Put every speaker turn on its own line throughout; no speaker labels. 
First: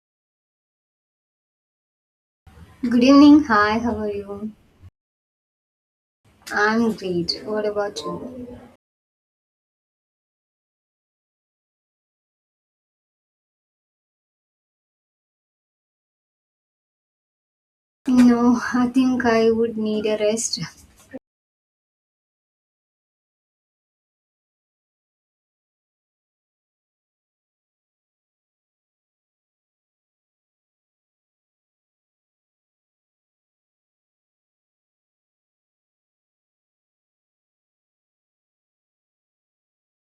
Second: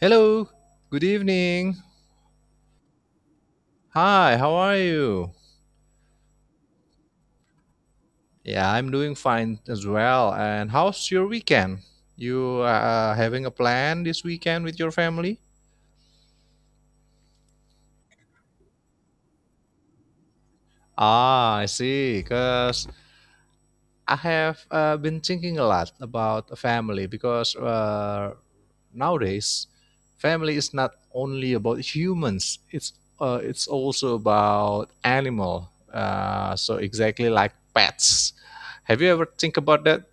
Hello, good evening.
Good evening. Hi, how are
Hi, how
you?
are you?
I'm great. What about you?
Yeah, I'm doing fine as well. And how's your weekend? You Having a plan this weekend with your family?
You know, I think I would need a rest.
Ah, I see. Because I have been thinking a lot about a family because nowadays, family is not only about humans. It's also about animal. So exactly like pets. Have you ever think about that?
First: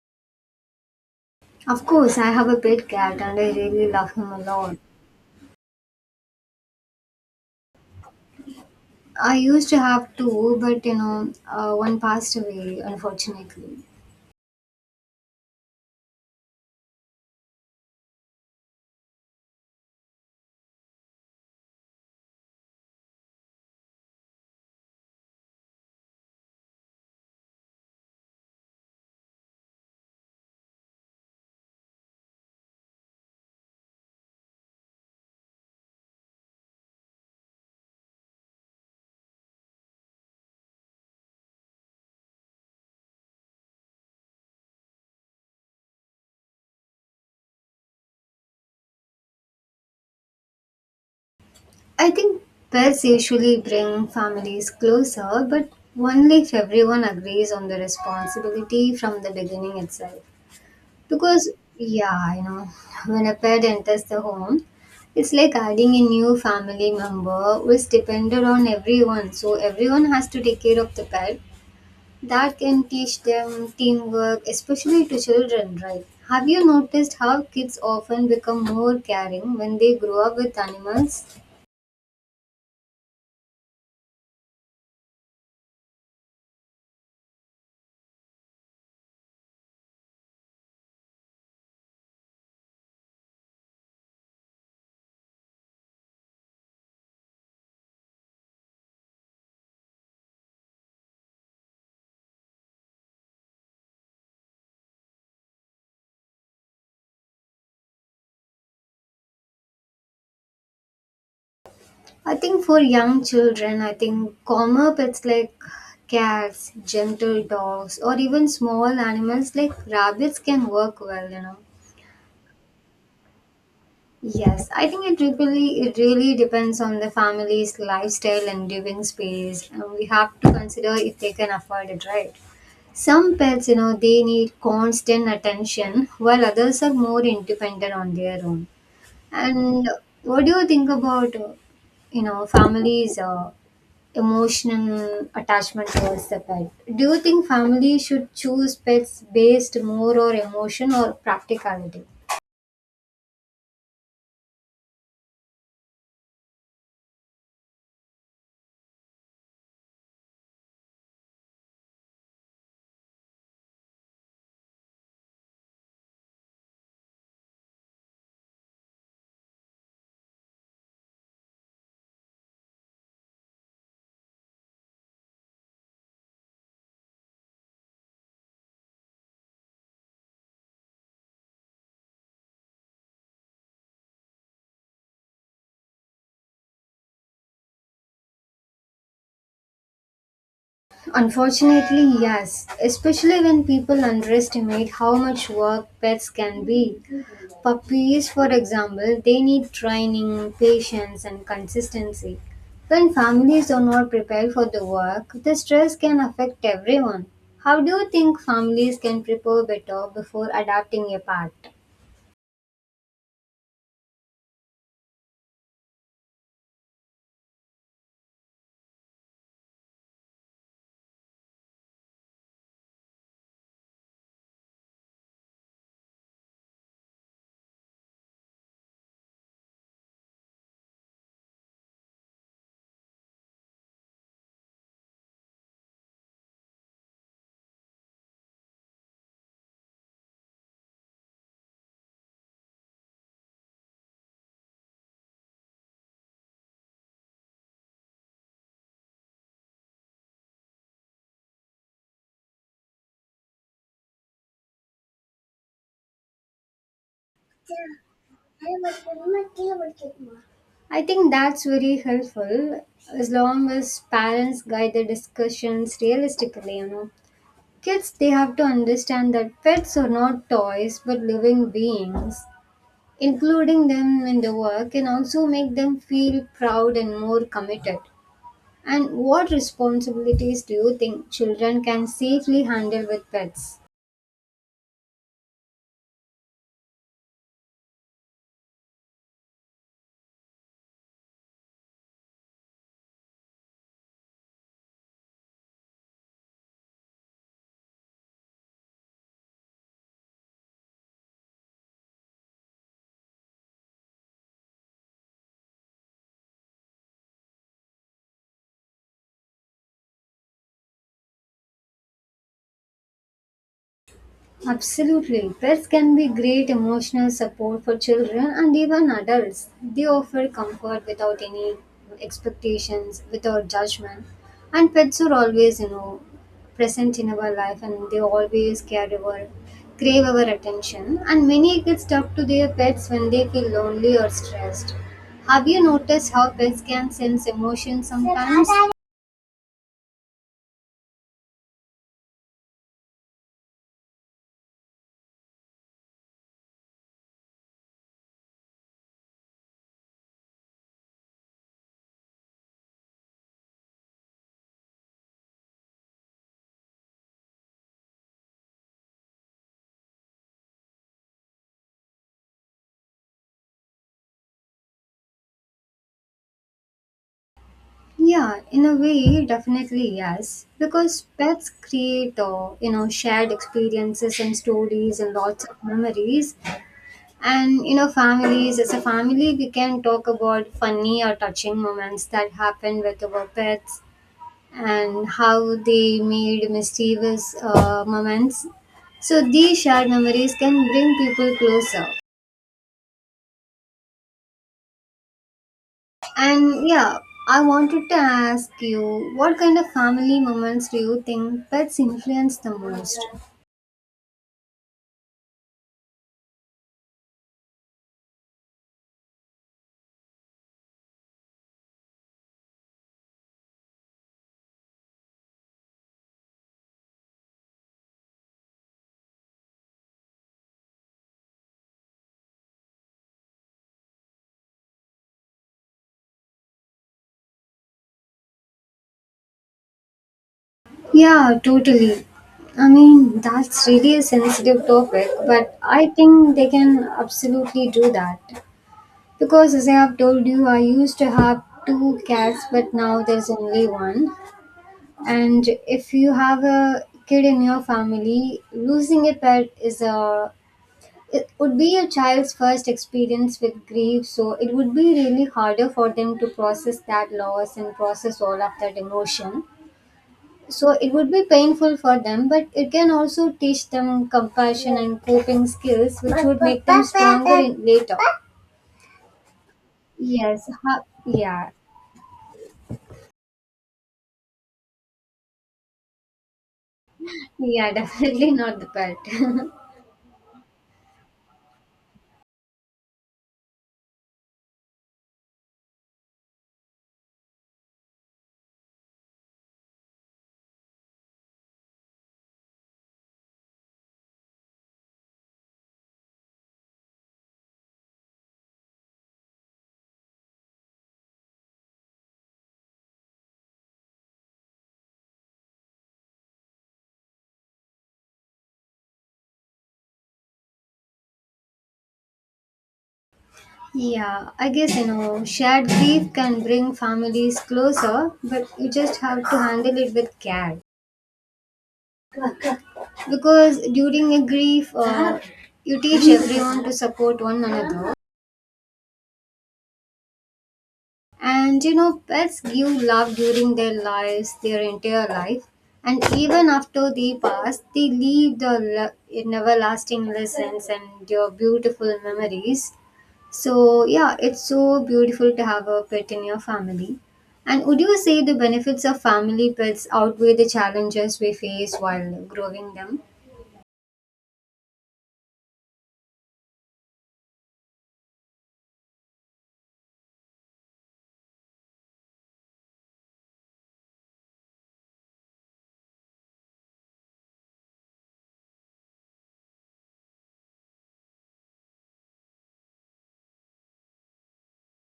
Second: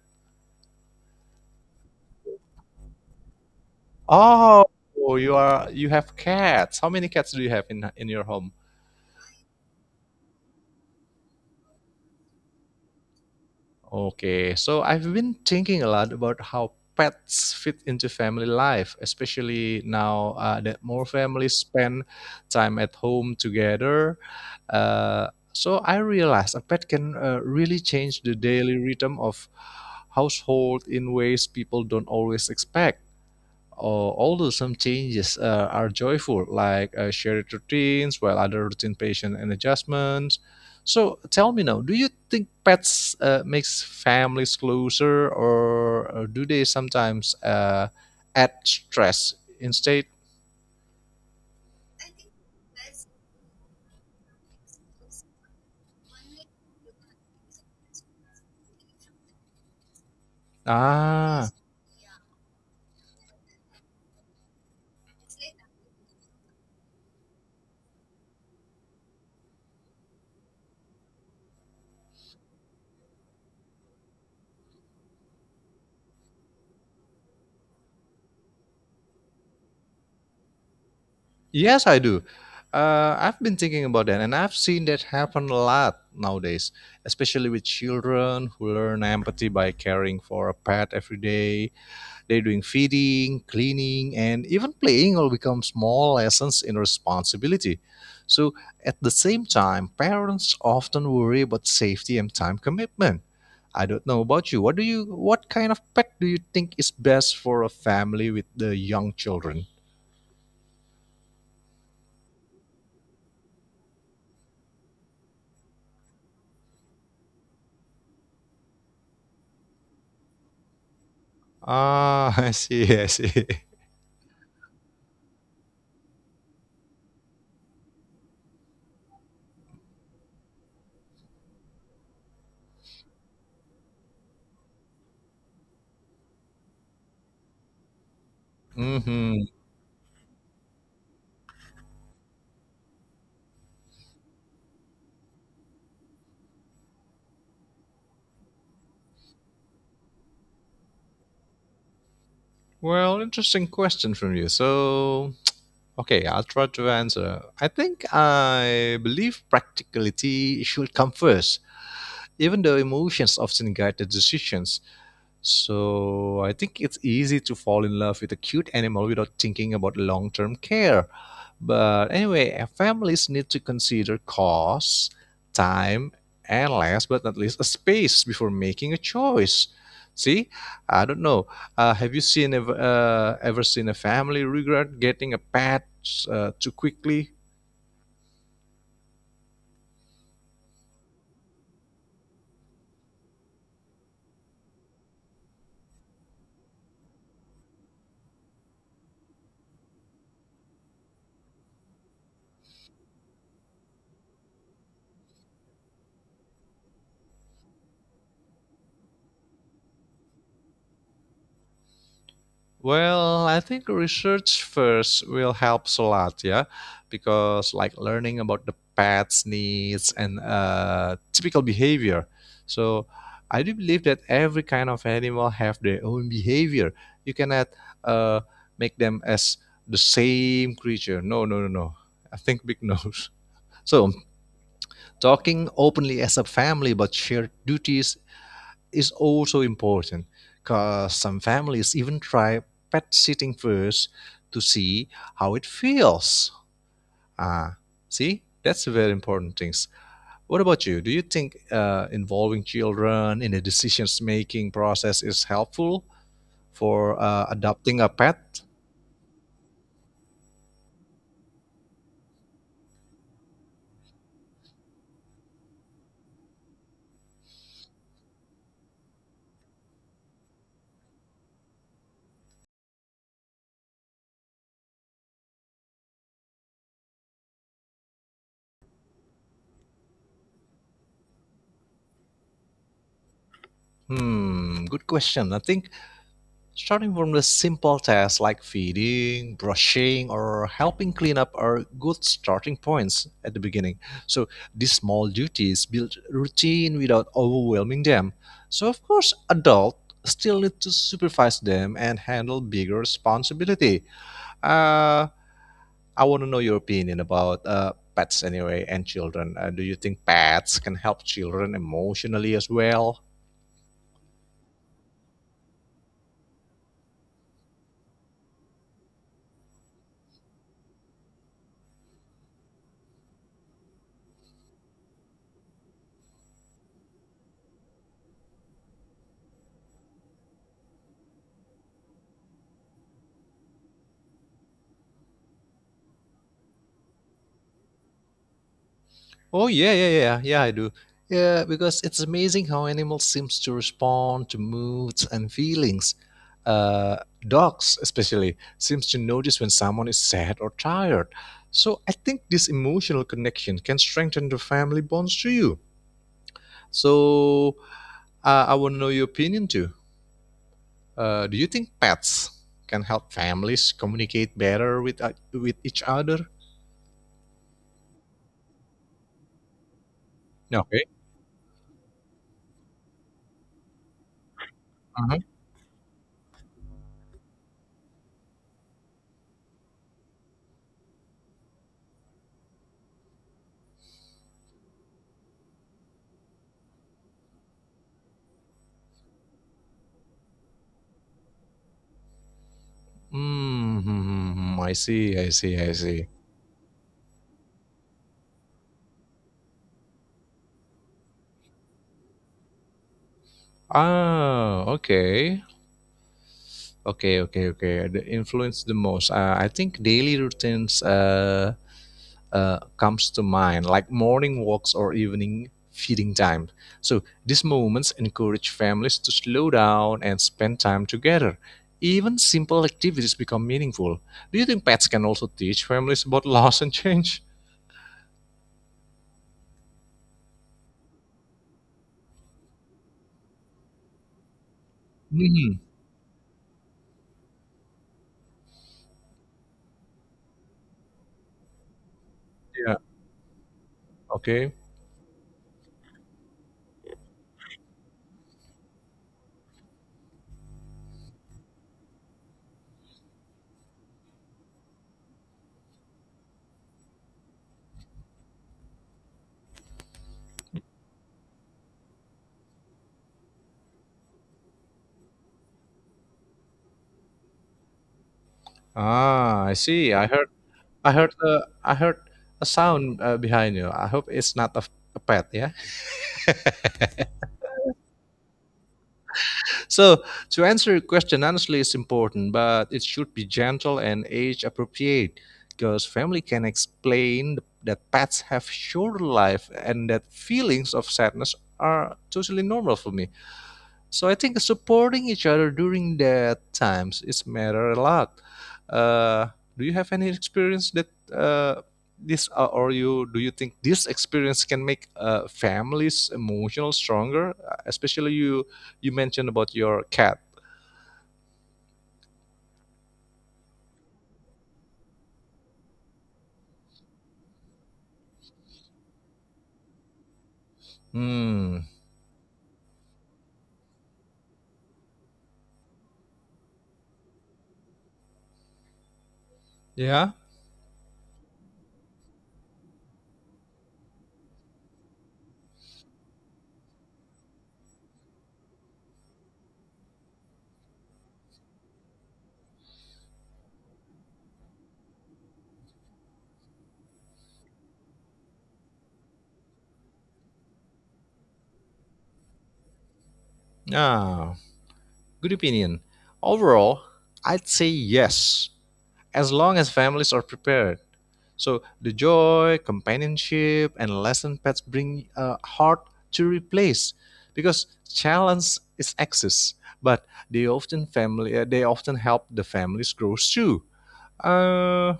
Of course, I have a pet cat and I really love him a
Oh,
lot.
you have cats. How many cats do you have in your home?
I used to have two, but you know, one passed away, unfortunately.
Okay, so I've been thinking a lot about how pets fit into family life, especially now that more families spend time at home together. So I realized a pet can really change the daily rhythm of household in ways people don't always expect. Or although some changes are joyful, like shared routines, while other routine patient and adjustments. So tell me now, do you think pets makes families closer, or, do they sometimes add stress instead?
I think pets usually bring families closer, but only if everyone agrees on the responsibility from the beginning itself. Because,
Ah,
yeah, you know, when a pet enters the home, it's like adding a new family member which depended on everyone. So everyone has to take care of the pet. That can teach them teamwork, especially to children, right? Have you noticed how kids often become more caring when they grow up with animals?
yes, I do. I've been thinking about that, and I've seen that happen a lot nowadays, especially with children who learn empathy by caring for a pet every day. They're doing feeding, cleaning, and even playing will become small lessons in responsibility. So, at the same time, parents often worry about safety and time commitment. I don't know about you. What do you what kind of pet do you think is best for a family with the young children?
I think for young children, I think calmer pets like cats, gentle dogs, or even small animals like rabbits can work well, you know.
Ah, I see, I see.
Yes, I think it really depends on the family's lifestyle and living space, and we have to consider if they can afford it, right? Some pets, you know, they need constant attention, while others are more independent on their own.
Hmm.
And what do you think about, you know, families' emotional attachment towards the pet? Do you think families should choose pets based more on emotion or practicality?
Well, interesting question from you. So, okay, I'll try to answer. I think I believe practicality should come first. Even the emotions often guide the decisions. So I think it's easy to fall in love with a cute animal without thinking about long term care. But anyway, families need to consider cost, time, and last but not least, a space before making a choice. See, I don't know. Uh, have you ever seen a family regret getting a pet too quickly?
Unfortunately, yes, especially when people underestimate how much work pets can be. Puppies, for example, they need training, patience, and consistency. When families are not prepared for the work, the stress can affect everyone. How do you think families can prepare better before adopting a pet?
Well, I think research first will help a lot, yeah, because like learning about the pet's needs and typical behavior. So I do believe that every kind of animal have their own behavior. You cannot uh, make them as the same creature. No, no, no, no. I think big nose. So talking openly as a family about shared duties is also important because some families even try pet sitting first to see how it feels. Ah, see, that's very important things. What about you? Do you think involving children in the decisions making process is helpful for adopting a pet?
I think that's very helpful as long as parents guide the discussions realistically, you know. Kids, they have to understand that pets are not toys but living beings. Including them in the work can also make them feel proud and more committed. And what responsibilities do you think children can safely handle with pets?
Hmm, good question. I think starting from the simple tasks like feeding, brushing, or helping clean up are good starting points at the beginning. So these small duties build routine without overwhelming them. So of course, adults still need to supervise them and handle bigger responsibility. Uh, I want to know your opinion about pets anyway and children. Do you think pets can help children emotionally as well?
Absolutely. Pets can be great emotional support for children and even adults. They offer comfort without any expectations, without judgment. And pets are always, you know, present in our life and they always care our crave our attention. And many kids talk to their pets when they feel lonely or stressed. Have you noticed how pets can sense emotions sometimes?
Oh yeah, yeah, yeah, yeah, yeah, I do. Yeah, because it's amazing how animals seems to respond to moods and feelings. Uh, Dogs, especially, seems to notice when someone is sad or tired. So I think this emotional connection can strengthen the family bonds to you. So I want to know your opinion too. Do you think pets can help families communicate better with each other?
Yeah, in a way, definitely yes.
Okay.
Because pets create, you know, shared experiences and stories and
Uh-huh.
lots of memories. And you know, families as a family, we can talk about funny or touching moments that happen with our pets and how they made mischievous moments. So these shared memories can bring people closer.
Mm-hmm. I see. I see. I see.
And yeah, I wanted to ask you what kind of family moments do you think pets influence the most?
Ah, okay. Okay, okay, okay. The influence the most. I think daily routines comes to mind, like morning walks or evening feeding time. So these moments encourage families to slow down and spend time together. Even simple activities become meaningful. Do you think pets can also teach families about loss and change?
Yeah, totally. I mean, that's really a sensitive topic, but
Hmm.
I think they can absolutely do that. Because as I have told you, I used to have two cats, but
Yeah.
now there's only one.
Okay.
And if you have a kid in your family, losing a pet is a it would be a child's first experience with grief, so it would be really harder for them to process that loss and process all of that emotion, so it would be painful for them, but it can also teach them compassion and coping skills, which would make them stronger in later.
Ah, I see. I heard.
Yes,
I heard a
yeah.
I heard a sound behind you. I hope it's not a a pet, yeah?
Yeah, definitely not the pet.
So, to answer your question, honestly, it's important, but it should be gentle and age appropriate because family can explain that pets have short life and that feelings of sadness are totally normal for me. So I think supporting each other during that times is matter a lot. Uh, do you have any experience that uh, this or you do you think this experience can make families emotional stronger? Especially you mentioned about your cat.
Yeah, I guess you know, shared grief can bring families closer, but you just have to handle it with care.
Hmm.
Because during a grief, you teach everyone to support one another,
Yeah.
and you know pets give love during their lives, their entire life, and even after they pass, they leave an everlasting lessons and your beautiful memories. So yeah, it's so beautiful to have a pet in your family. And would you say the benefits of family pets outweigh the challenges we face while growing them?
Ah. Good opinion. Overall, I'd say yes. As long as families are prepared. So the joy, companionship, and lesson pets bring hard to replace because challenge is access, but they often help the families grow too. Uh,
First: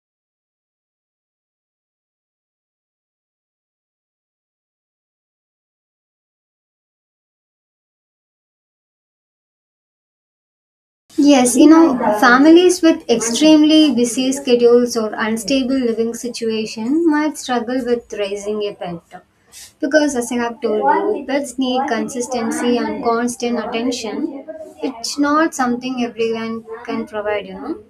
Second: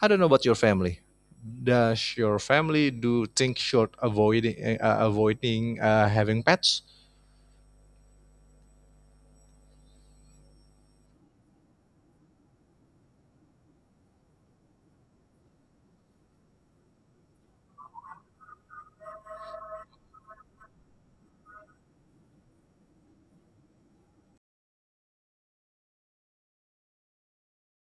I don't know about your family. Does your family do think short avoiding having pets?
Yes, you know, families with extremely busy schedules or unstable living situation might struggle with raising a pet. Because as I have told you, pets need consistency and constant attention. It's not something everyone can provide, you know.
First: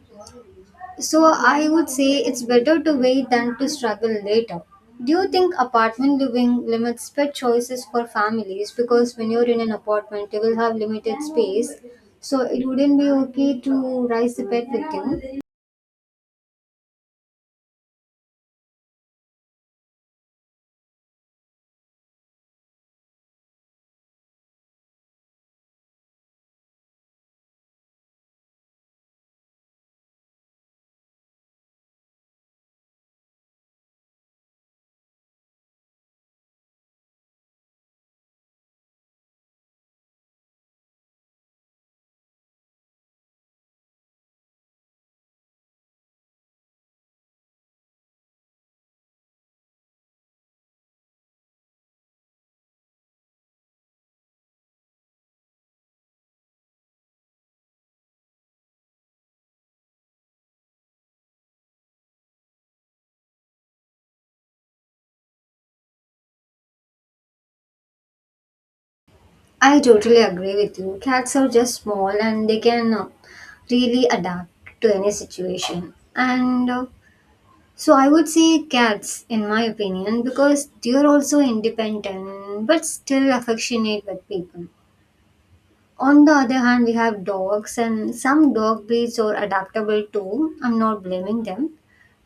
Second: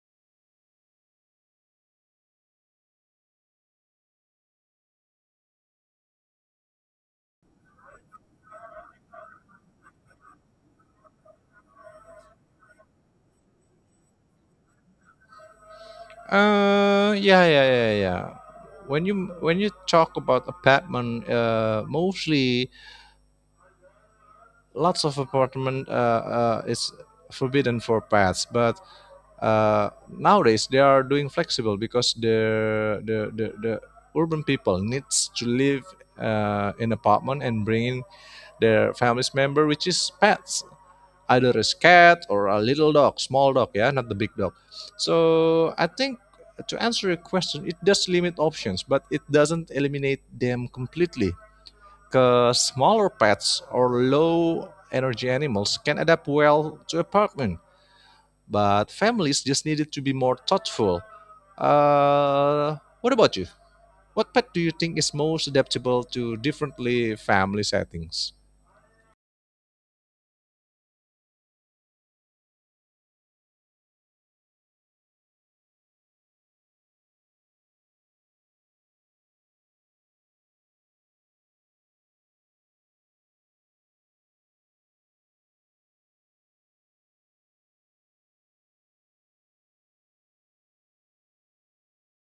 So I would say it's better to wait than to struggle later. Do you think apartment living limits pet choices for families? Because when you're in an apartment, you will have limited space, so it wouldn't be okay to raise the pet with you.
Yeah, yeah, yeah, yeah. When you talk about apartment, mostly lots of apartment is forbidden for pets, but nowadays they are doing flexible because the urban people needs to live in apartment and bring in their family's member, which is pets, either a cat or a little dog, small dog, yeah, not the big dog. So I think to answer your question, it does limit options, but it doesn't eliminate them completely. Smaller pets or low energy animals can adapt well to apartment, but families just needed to be more thoughtful. Uh, what about you? What pet do you think is most adaptable to differently family settings?
I totally agree with you. Cats are just small and they can really adapt to any situation. And so I would say cats, in my opinion, because they're also independent but still affectionate with people. On the other hand, we have dogs, and some dog breeds are adaptable too. I'm not blaming them,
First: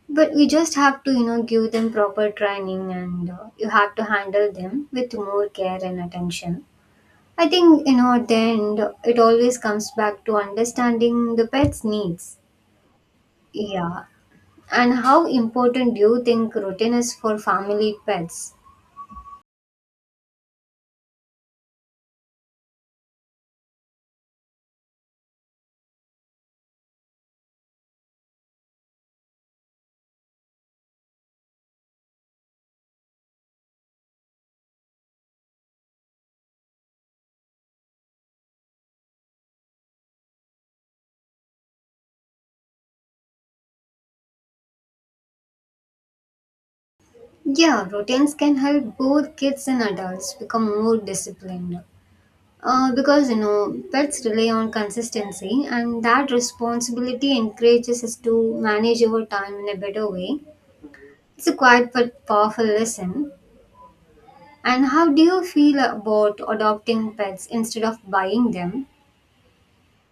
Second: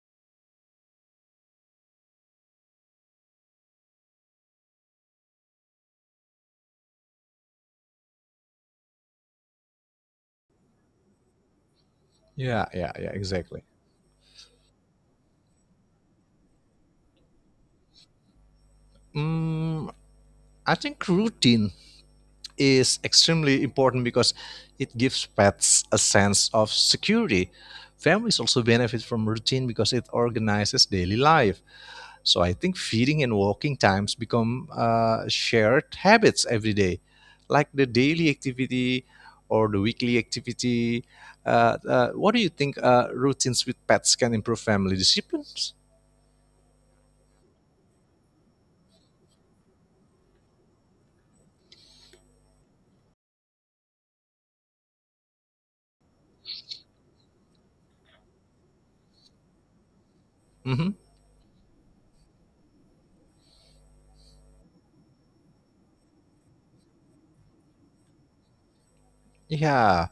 but we just have to, you know, give them proper training, and you have to handle them with more care and attention. I think, you know, at the end, it always comes back to understanding the pet's needs.
Yeah, yeah, yeah, exactly.
Yeah. And how important do you think routine is for family pets?
Mm, I think routine is extremely important because it gives pets a sense of security. Families also benefit from routine because it organizes daily life. So I think feeding and walking times become shared habits every day, like the daily activity or the weekly activity. What do you think routines with pets can improve family disciplines?
Yeah, routines can help both kids and adults become more disciplined. Because you know pets rely on consistency and that responsibility encourages us to manage our time in a better way.
Hmm.
It's a quiet but powerful lesson. And how do you feel about adopting pets instead of buying them?
Yeah,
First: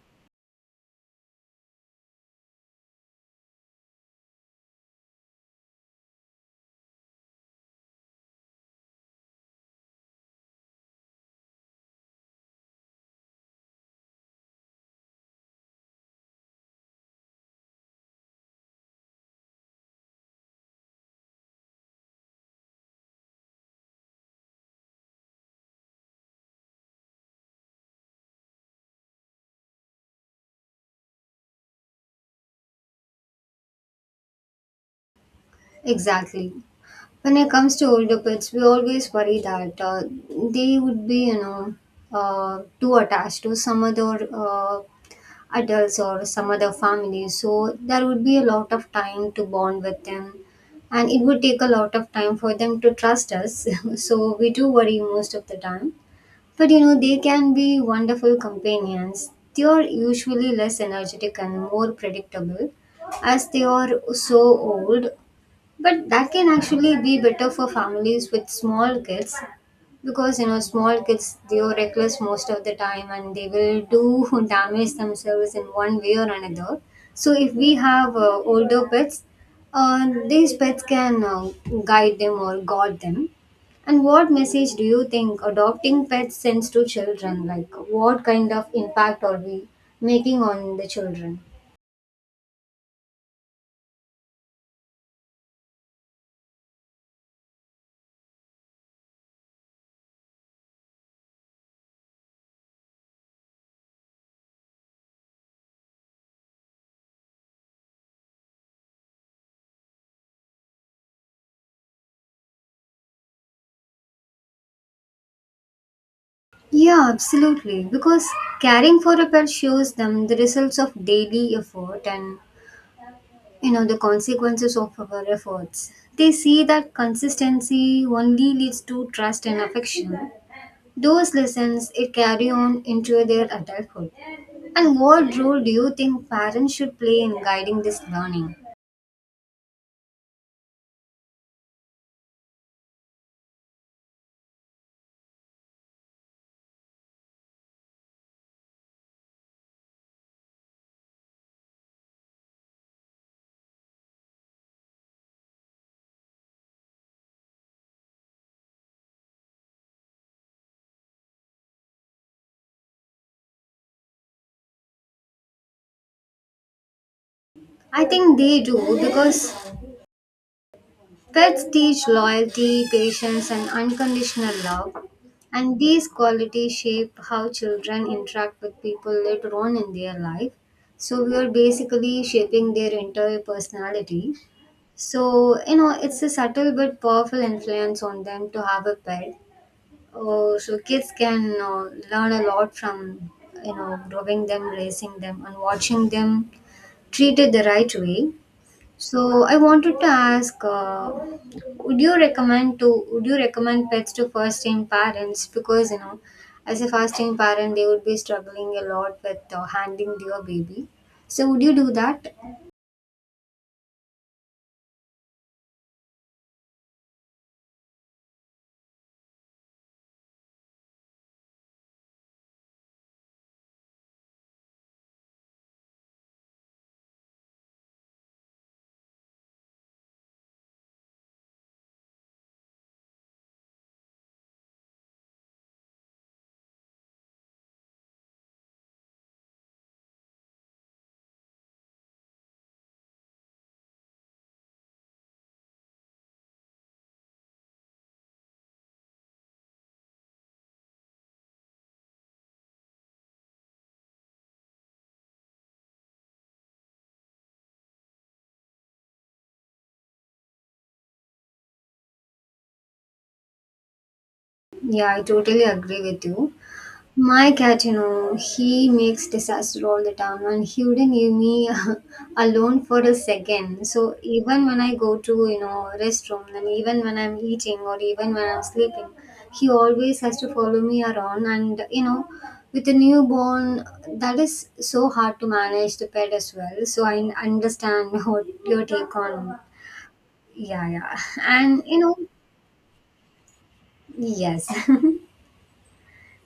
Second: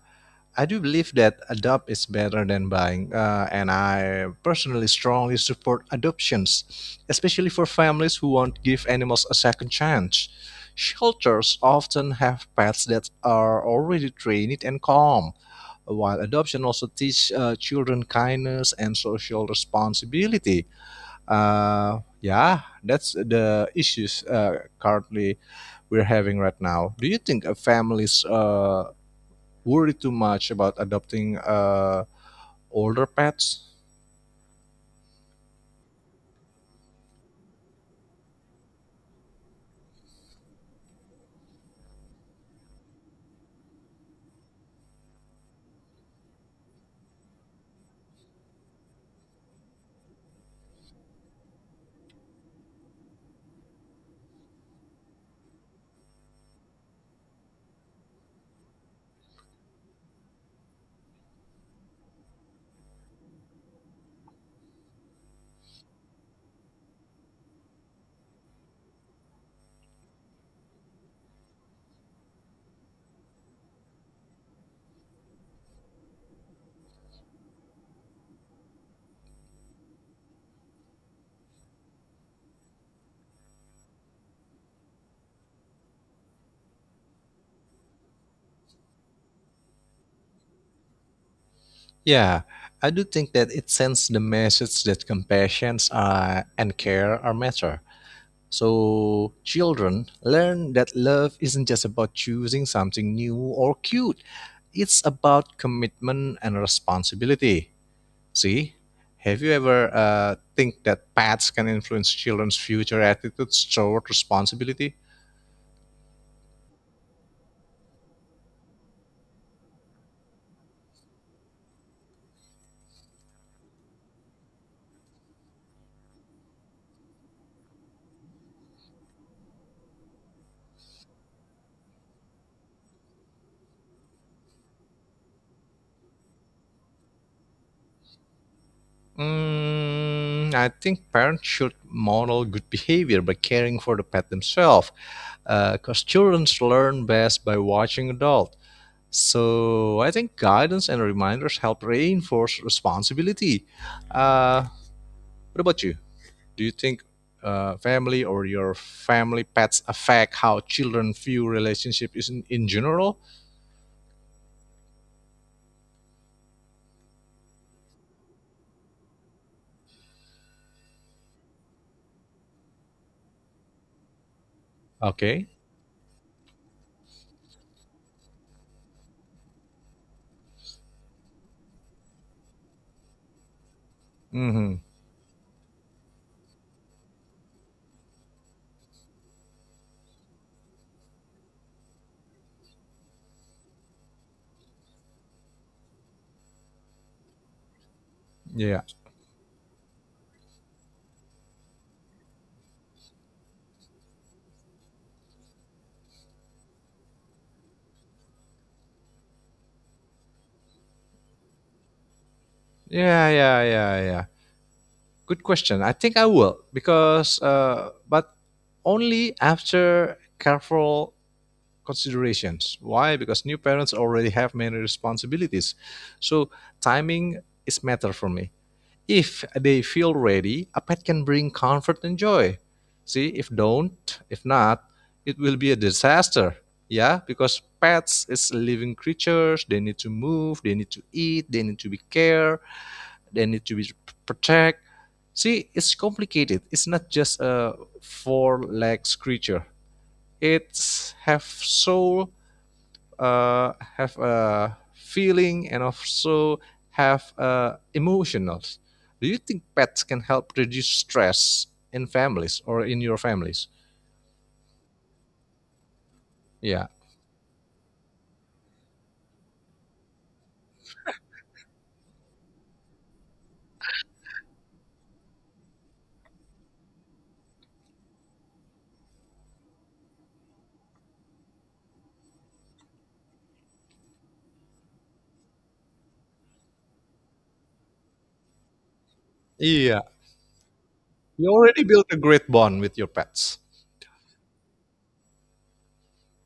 I do believe that adopt is better than buying, and I personally strongly support adoptions, especially for families who won't give animals a second chance. Shelters often have pets that are already trained and calm, while adoption also teach children kindness and social responsibility. Yeah, that's the issues currently we're having right now. Do you think families worry too much about adopting older pets.
Exactly. When it comes to older pets, we always worry that they would be, you know, too attached to some other adults or some other family, so there would be a lot of time to bond with them, and it would take a lot of time for them to trust us. So we do worry most of the time, but you know they can be wonderful companions. They are usually less energetic and more predictable as they are so old, but that can actually be better for families with small kids, because you know small kids, they are reckless most of the time and they will do damage themselves in one way or another. So if we have older pets, these pets can guide them or guard them. And what message do you think adopting pets sends to children? Like what kind of impact are we making on the children?
Yeah, I do think that it sends the message that compassion and care are matter. So children learn that love isn't just about choosing something new or cute. It's about commitment and responsibility. See, have you ever think that pets can influence children's future attitudes toward responsibility?
Yeah, absolutely. Because caring for a pet shows them the results of daily effort and you know the consequences of our efforts. They see that consistency only leads to trust and affection. Those lessons it carry on into their adulthood. And what role do you think parents should play in guiding this learning?
Mm, I think parents should model good behavior by caring for the pet themselves, because children learn best by watching adults. So I think guidance and reminders help reinforce responsibility. Uh, what about you? Do you think family or your family pets affect how children view relationship is in general?
I think they do because pets teach loyalty, patience, and unconditional love,
Okay.
and these qualities shape how children interact with people later on in their life. So, we are basically shaping their entire personality.
Mm-hmm.
So, you know, it's a subtle but powerful influence on them to have a pet. Oh, so, kids can learn a lot from, you know, growing them, raising them, and watching them treated the right way.
Yeah.
So I wanted to ask, would you recommend pets to first-time parents? Because you know, as a first-time parent, they would be struggling a lot with handling their baby. So would you do that?
Yeah. Yeah. Yeah. Yeah. Good question. I think I will because, but only after careful considerations. Why? Because new parents already have many responsibilities, so timing is matter for me. If they feel ready, a pet can bring comfort and joy. See, if don't, if not, it will be a disaster. Yeah, because pets is living creatures. They need to move. They need to eat. They need to be cared. They need to be protect. See, it's complicated. It's not just a four legs creature. It's have soul, have a feeling and also have emotionals. Do you think pets can help reduce stress in families or in your families?
Yeah, I totally agree with you.
Yeah.
My cat, you know, he makes disaster all the time and he wouldn't leave me alone for a second. So even when I go to, you know, restroom and even when I'm eating or even when I'm sleeping, he always has to follow me around and you know, with a newborn that is so hard to manage the pet as well. So I understand what your take on.
Yeah.
Yeah, yeah.
You
And
already
you
built
know,
a great bond with your pets.
yes.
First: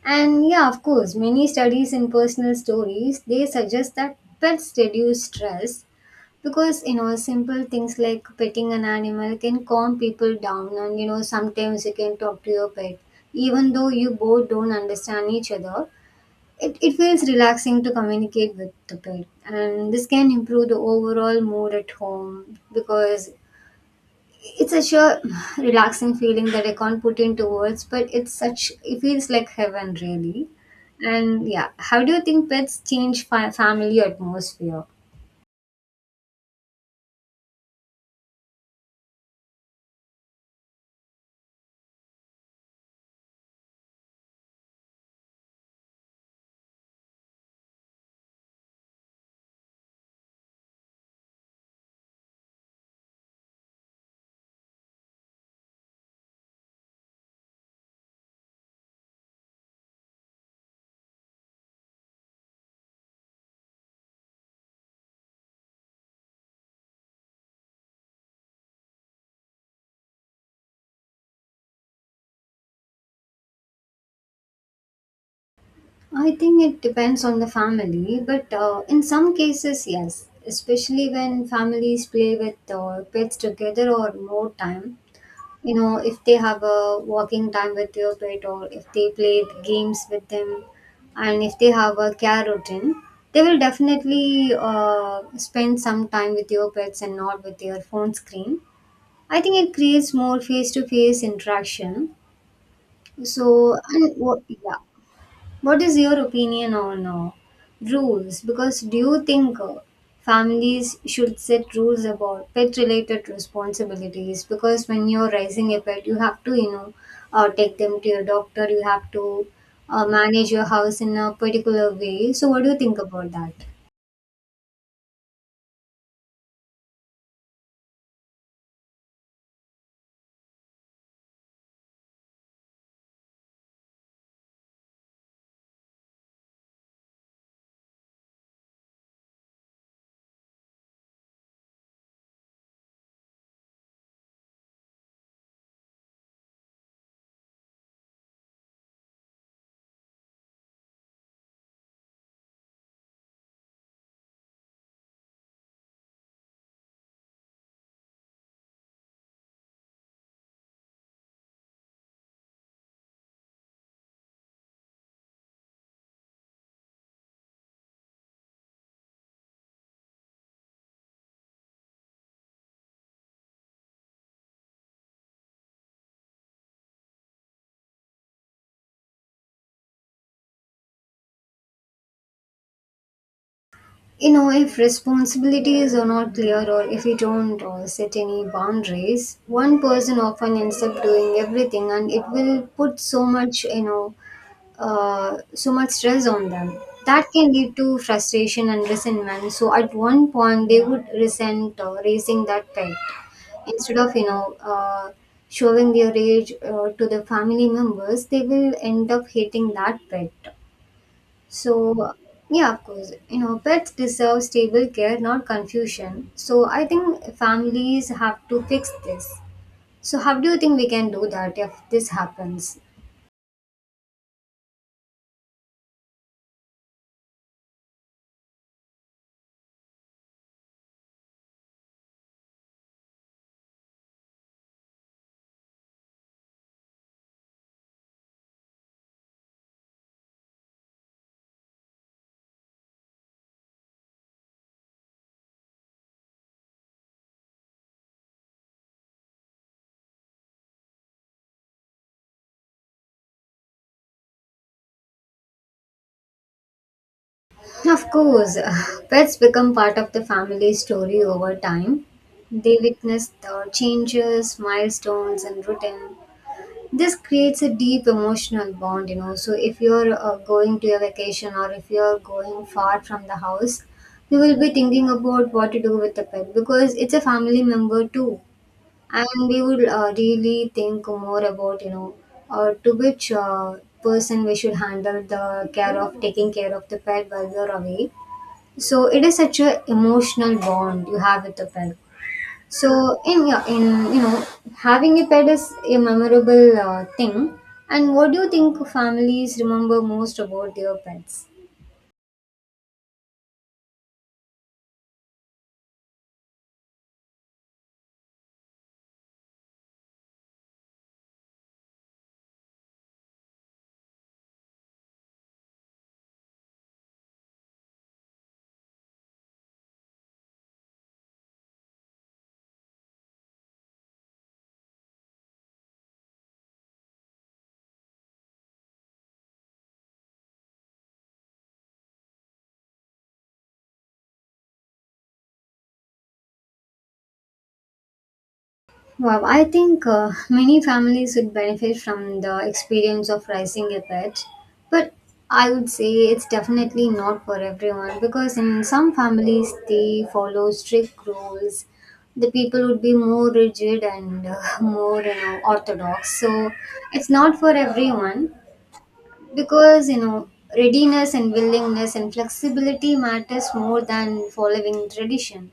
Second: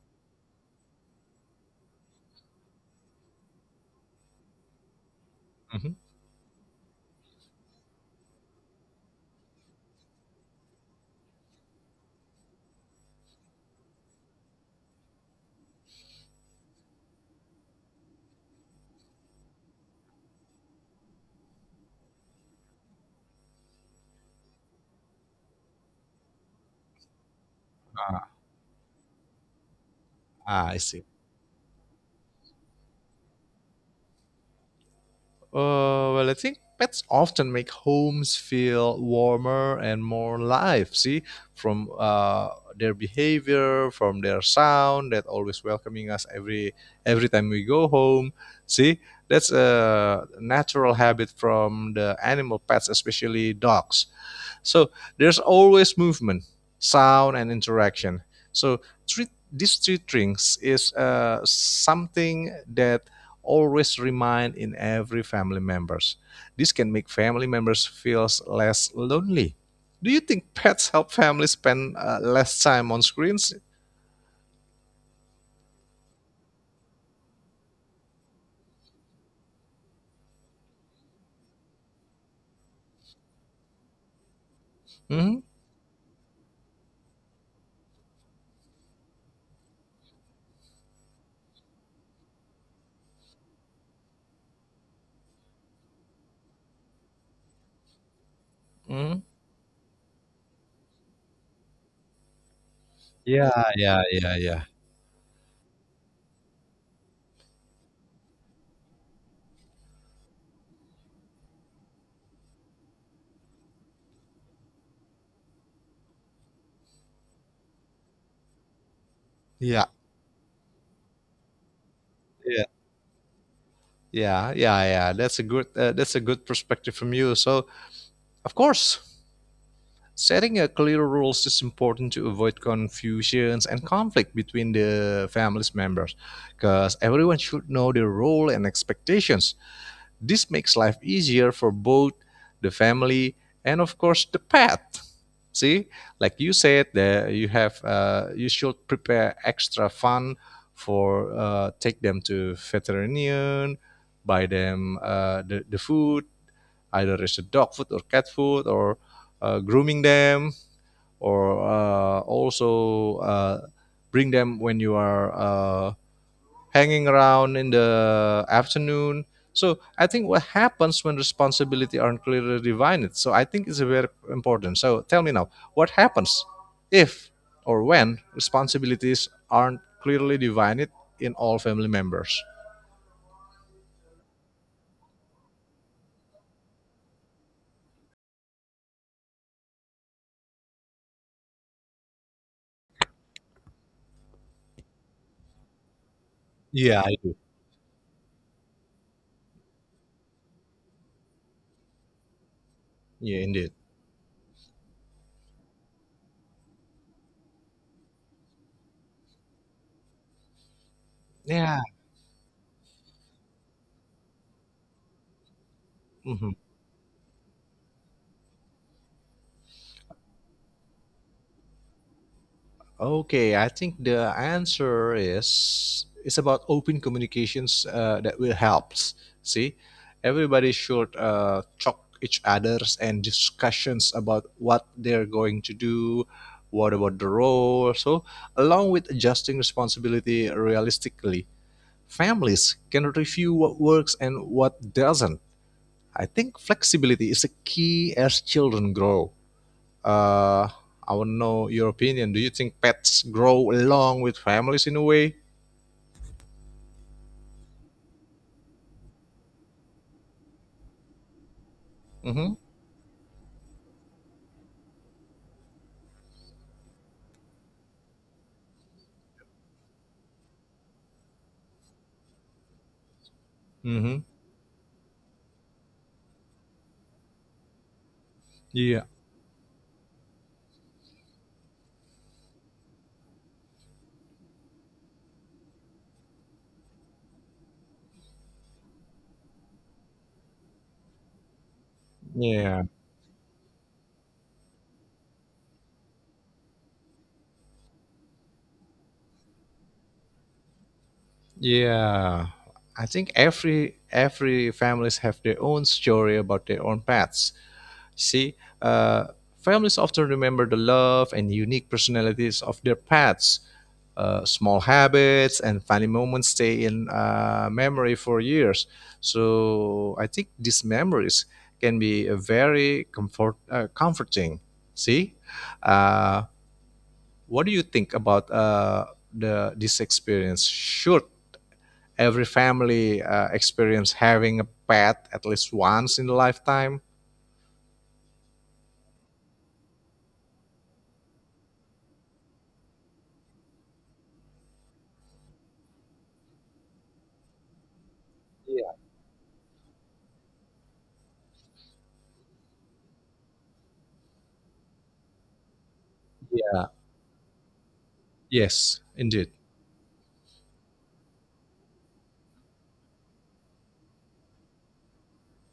And yeah, of course, many studies in personal stories they suggest that pets reduce stress
Mhm.
because you know simple things like petting an animal can calm people down, and you know sometimes you can talk to your pet even though you both don't understand each other. It feels relaxing to communicate with the pet, and this can improve the overall mood at home because it's a sure relaxing feeling that I can't put into words, but it feels like heaven really.
Ah, I see.
And yeah, how do you think pets change family atmosphere?
Well, I think pets often make homes feel warmer and more live. See, from their behavior, from their sound, that always welcoming us every time we go home. See, that's a natural habit from the animal pets, especially dogs. So there's always movement, sound, and interaction. So three, these three things is something that always remain in every family members. This can make family members feels less lonely. Do you think pets help families spend less time on screens?
I think it depends on the family, but in some cases, yes, especially when families play with pets together or more time.
Hmm.
You know, if they have a walking time with your pet or if they play games with them, and if they have a care routine, they will definitely spend some time with your pets and not with their phone screen.
Hmm.
I think it creates more face to face interaction. So
Yeah, yeah,
and
yeah, yeah,
what
yeah,
Yeah, what is your opinion on rules? Because do you think families should set rules about pet related responsibilities? Because when you're raising a pet, you have to, take them to your doctor, you have to
yeah,
manage your house in a particular way. So, what do you think about that?
yeah, yeah, yeah. That's a good. That's a good perspective from you. So, of course, setting a clear rules is important to avoid confusions and conflict between the family's members because everyone should know their role and expectations. This makes life easier for both the family and of course the pet. See, like you said that you have you should prepare extra fun for take them to veterinarian, buy them the food, either it's a dog food or cat food or grooming them or also bring them when you are hanging around in the afternoon. So I think what happens when responsibility aren't clearly divided. So I think it's very important. So tell me now, what happens if or when responsibilities aren't clearly divided in all family members?
You know, if responsibilities are not clear or if we don't set any boundaries, one person often ends up doing everything and it will put so much, so much stress on them.
Yeah, I
That
do.
can lead to frustration and resentment. So at one point, they would resent raising that pet
Yeah, indeed.
instead of showing their rage to the family members. They will end up hating that pet.
Yeah.
So yeah, of course, you know pets deserve stable care, not confusion.
Mhm.
So I think families have to fix this. So how do you think we can do that if this happens?
Okay, I think the answer is it's about open communications that will help. See, everybody should talk each others and discussions about what they're going to do, what about the role. So, along with adjusting responsibility realistically, families can review what works and what doesn't. I think flexibility is a key as children grow. Uh, I want to know your opinion. Do you think pets grow along with families in a way?
Of course, pets become part of the family story over time.
Mm-hmm.
They witness the changes, milestones, and routine. This creates a deep emotional bond, you know. So, if you're going to a vacation or if you're going far from the house,
Mm-hmm.
we will be thinking about what to do with the pet because it's a family member too.
Yeah.
And we would really think more about, to which person we should handle the care of taking care of the pet while we're away. So it is such a emotional bond you have with the pet.
Yeah.
So in you know having a pet is a memorable thing. And what do you think families remember most about their pets?
Yeah. I think every families have their own story about their own pets. See, uh, families often remember the love and unique personalities of their pets. Uh, small habits and funny moments stay in memory for years. So I think these memories can be a very comforting. See, uh, what do you think about the this experience? Should every family experience having a pet at least once in the lifetime.
Wow, I think many families would benefit from the experience of raising a pet, but I would say it's definitely not for everyone because in
Yeah,
some families they follow strict rules. The people would be more rigid and more you know orthodox. So
yeah.
it's not for everyone
Yes, indeed.
because you know readiness and willingness and flexibility matters more than following tradition.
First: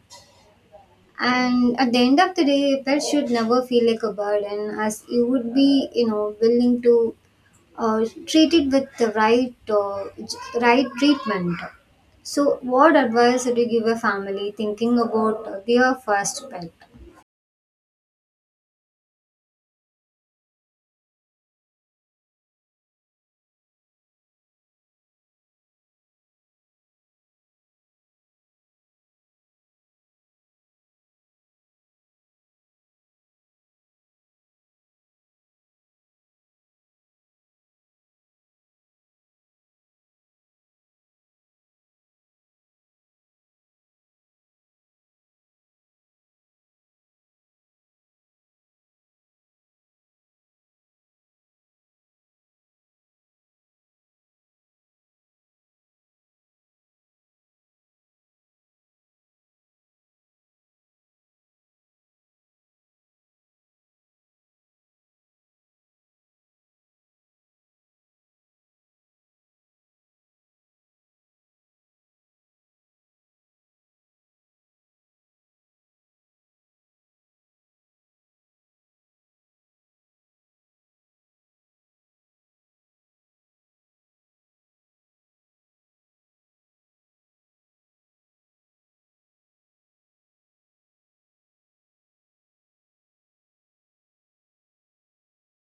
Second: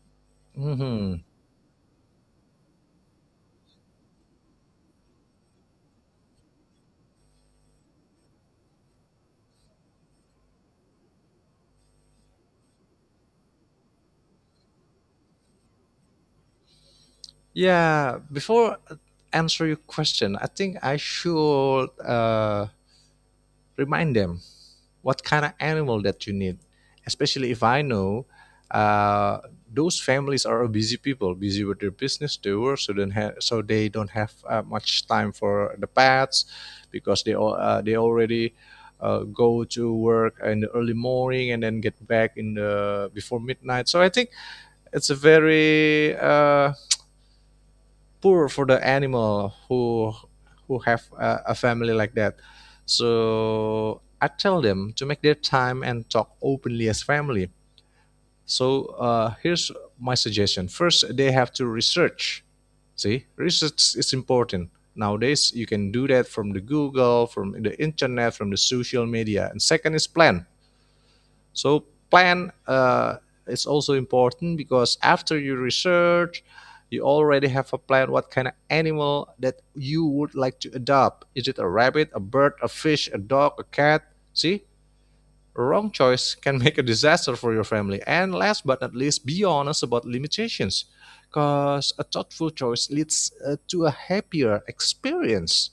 Hmm.
And at the end of the day, a pet should never feel like a burden, as you would be, you know, willing to treat it with the right, right treatment. So, what advice would you give a family thinking about their first pet?
Yeah, before answer your question, I think I should remind them what kind of animal that you need especially if I know uh, those families are busy people busy with their business their work so they don't have much time for the pets because they already go to work in the early morning and then get back in the before midnight so I think it's a very poor for the animal who have a family like that. So I tell them to make their time and talk openly as family. So here's my suggestion. First, they have to research. See, research is important. Nowadays, you can do that from the Google, from the internet, from the social media. And second is plan. So plan is also important because after you research, you already have a plan what kind of animal that you would like to adopt. Is it a rabbit, a bird, a fish, a dog, a cat? See, wrong choice can make a disaster for your family. And last but not least, be honest about limitations because a thoughtful choice leads to a happier experience.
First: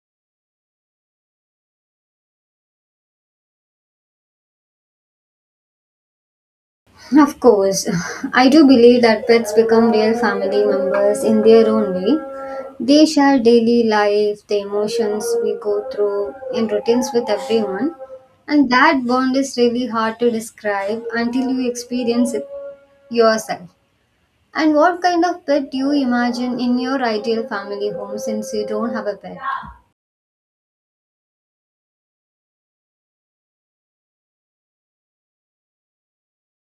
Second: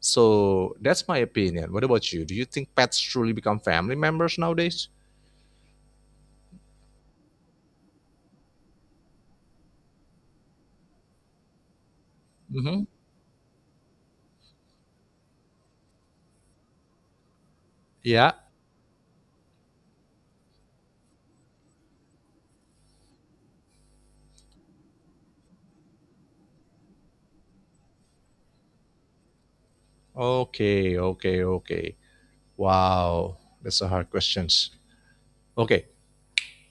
So that's my opinion. What about you? Do you think pets truly become family members nowadays?
Of course, I do believe that pets become real family members in their own way.
Mhm.
They share daily life, the emotions we go through, and routines with everyone.
Yeah.
And that bond is really hard to describe until you experience it yourself. And what kind of pet do you imagine in your ideal family home since you don't have a pet?
Okay. Okay. Okay. Wow. That's a hard questions. Okay.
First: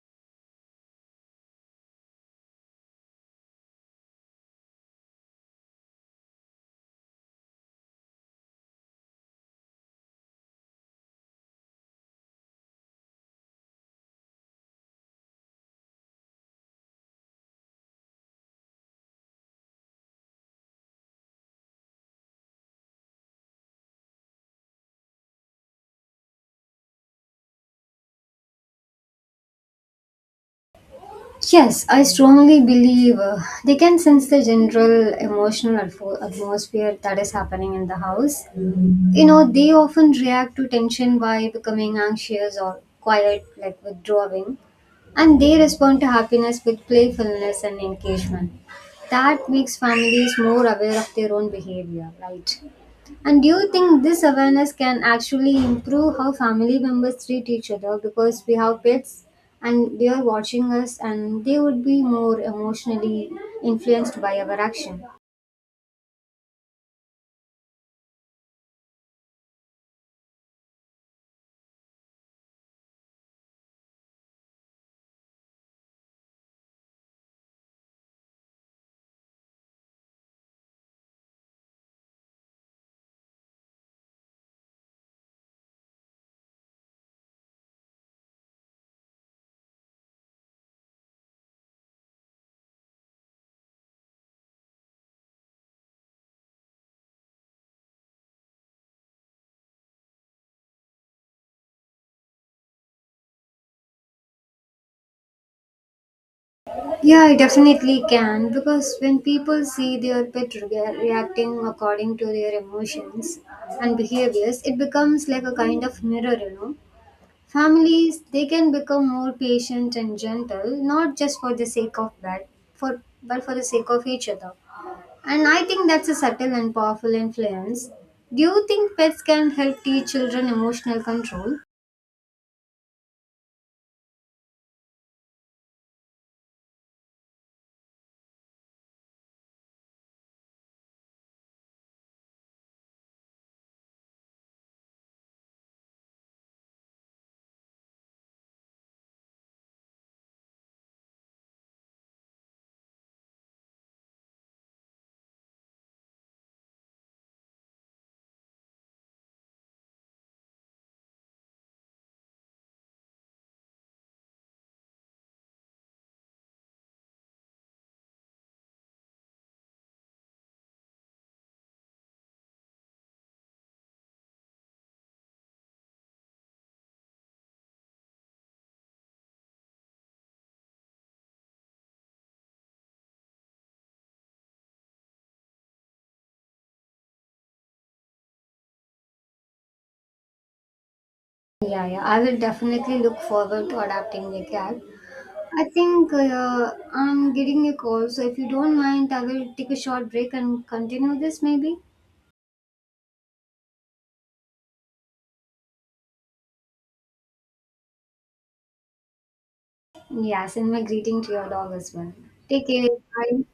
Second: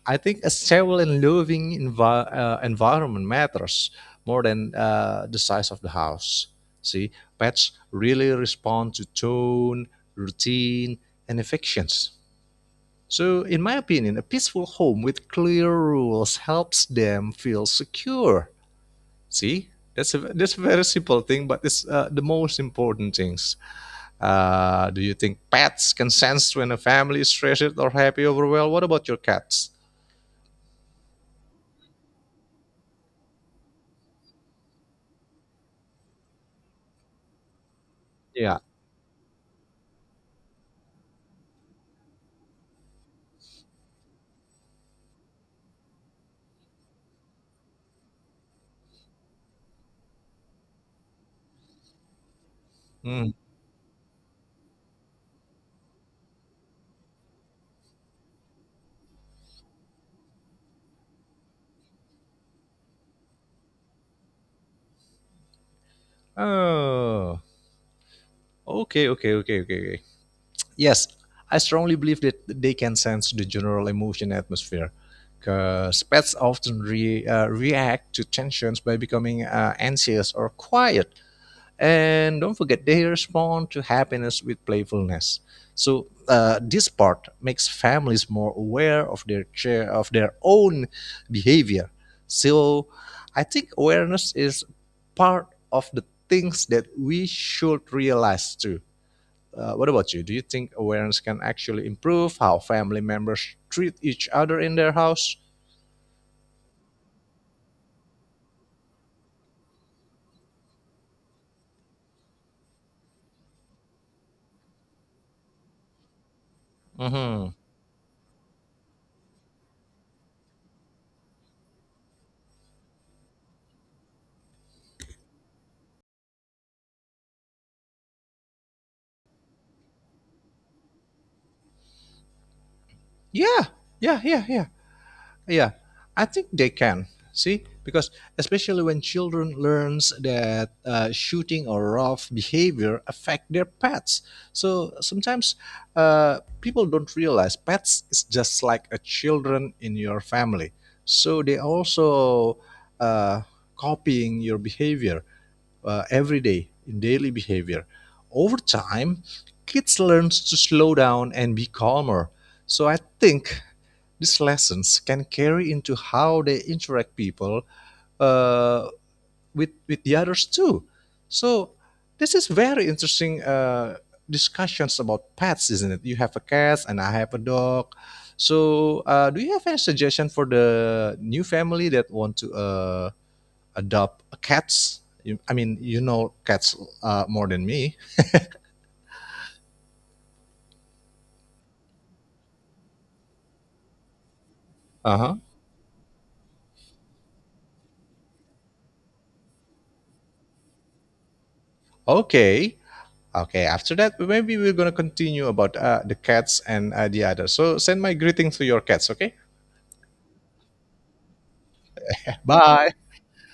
I think a stable and living environment matters more than the size of the house. See, pets really respond to tone, routine, and affections. So, in my opinion, a peaceful home with clear rules helps them feel secure. See, that's a very simple thing, but it's the most important things. Do you think pets can sense when a family is stressed or happy or overwhelmed? What about your cats?
Yes, I strongly believe they can sense the general emotional atmosphere that is happening in the house.
Yeah.
You know, they often react to tension by becoming anxious or quiet, like withdrawing, and they respond to happiness with playfulness and engagement. That makes families more aware of their own behavior, right?
Mm.
And do you think this awareness can actually improve how family members treat each other, because we have pets and they are watching us and they would be more emotionally influenced by our action?
Oh, okay, okay, okay, okay, okay. Yes, I strongly believe that they can sense the general emotion atmosphere. Because pets often react to tensions by becoming anxious or quiet. And don't forget they respond to happiness with playfulness so this part makes families more aware of their chair of their own behavior. So I think awareness is part of the things that we should realize too. What about you, do you think awareness can actually improve how family members treat each other in their house?
Yeah, I definitely can, because when people see their pet reacting according to their emotions and behaviors, it becomes like a kind of mirror, you know.
Hmm.
Families, they can become more patient and gentle, not just for the sake of that, for but for the sake of each other. And I think that's a subtle and powerful influence. Do you think pets can help teach children emotional control?
Yeah, yeah, yeah, yeah. Yeah, I think they can. See, because especially when children learns that shooting or rough behavior affect their pets. So sometimes people don't realize pets is just like a children in your family. So they also uh, copying your behavior every day in daily behavior. Over time, kids learns to slow down and be calmer. So I think these lessons can carry into how they interact people uh, with the others too. So this is very interesting discussions about pets, isn't it? You have a cat and I have a dog. So do you have any suggestion for the new family that want to adopt cats? You, I mean, you know cats more than me.
Yeah, yeah, I will definitely look forward to adopting a cat.
Uh huh.
I think I'm getting a call, so if you don't mind, I will take a short break and continue this maybe.
Okay. Okay, after that, maybe we're going to continue about the cats and the others. So send my greetings to your cats, okay?
Yes, and my greeting to your dog as well. Take care.
Bye.
Bye.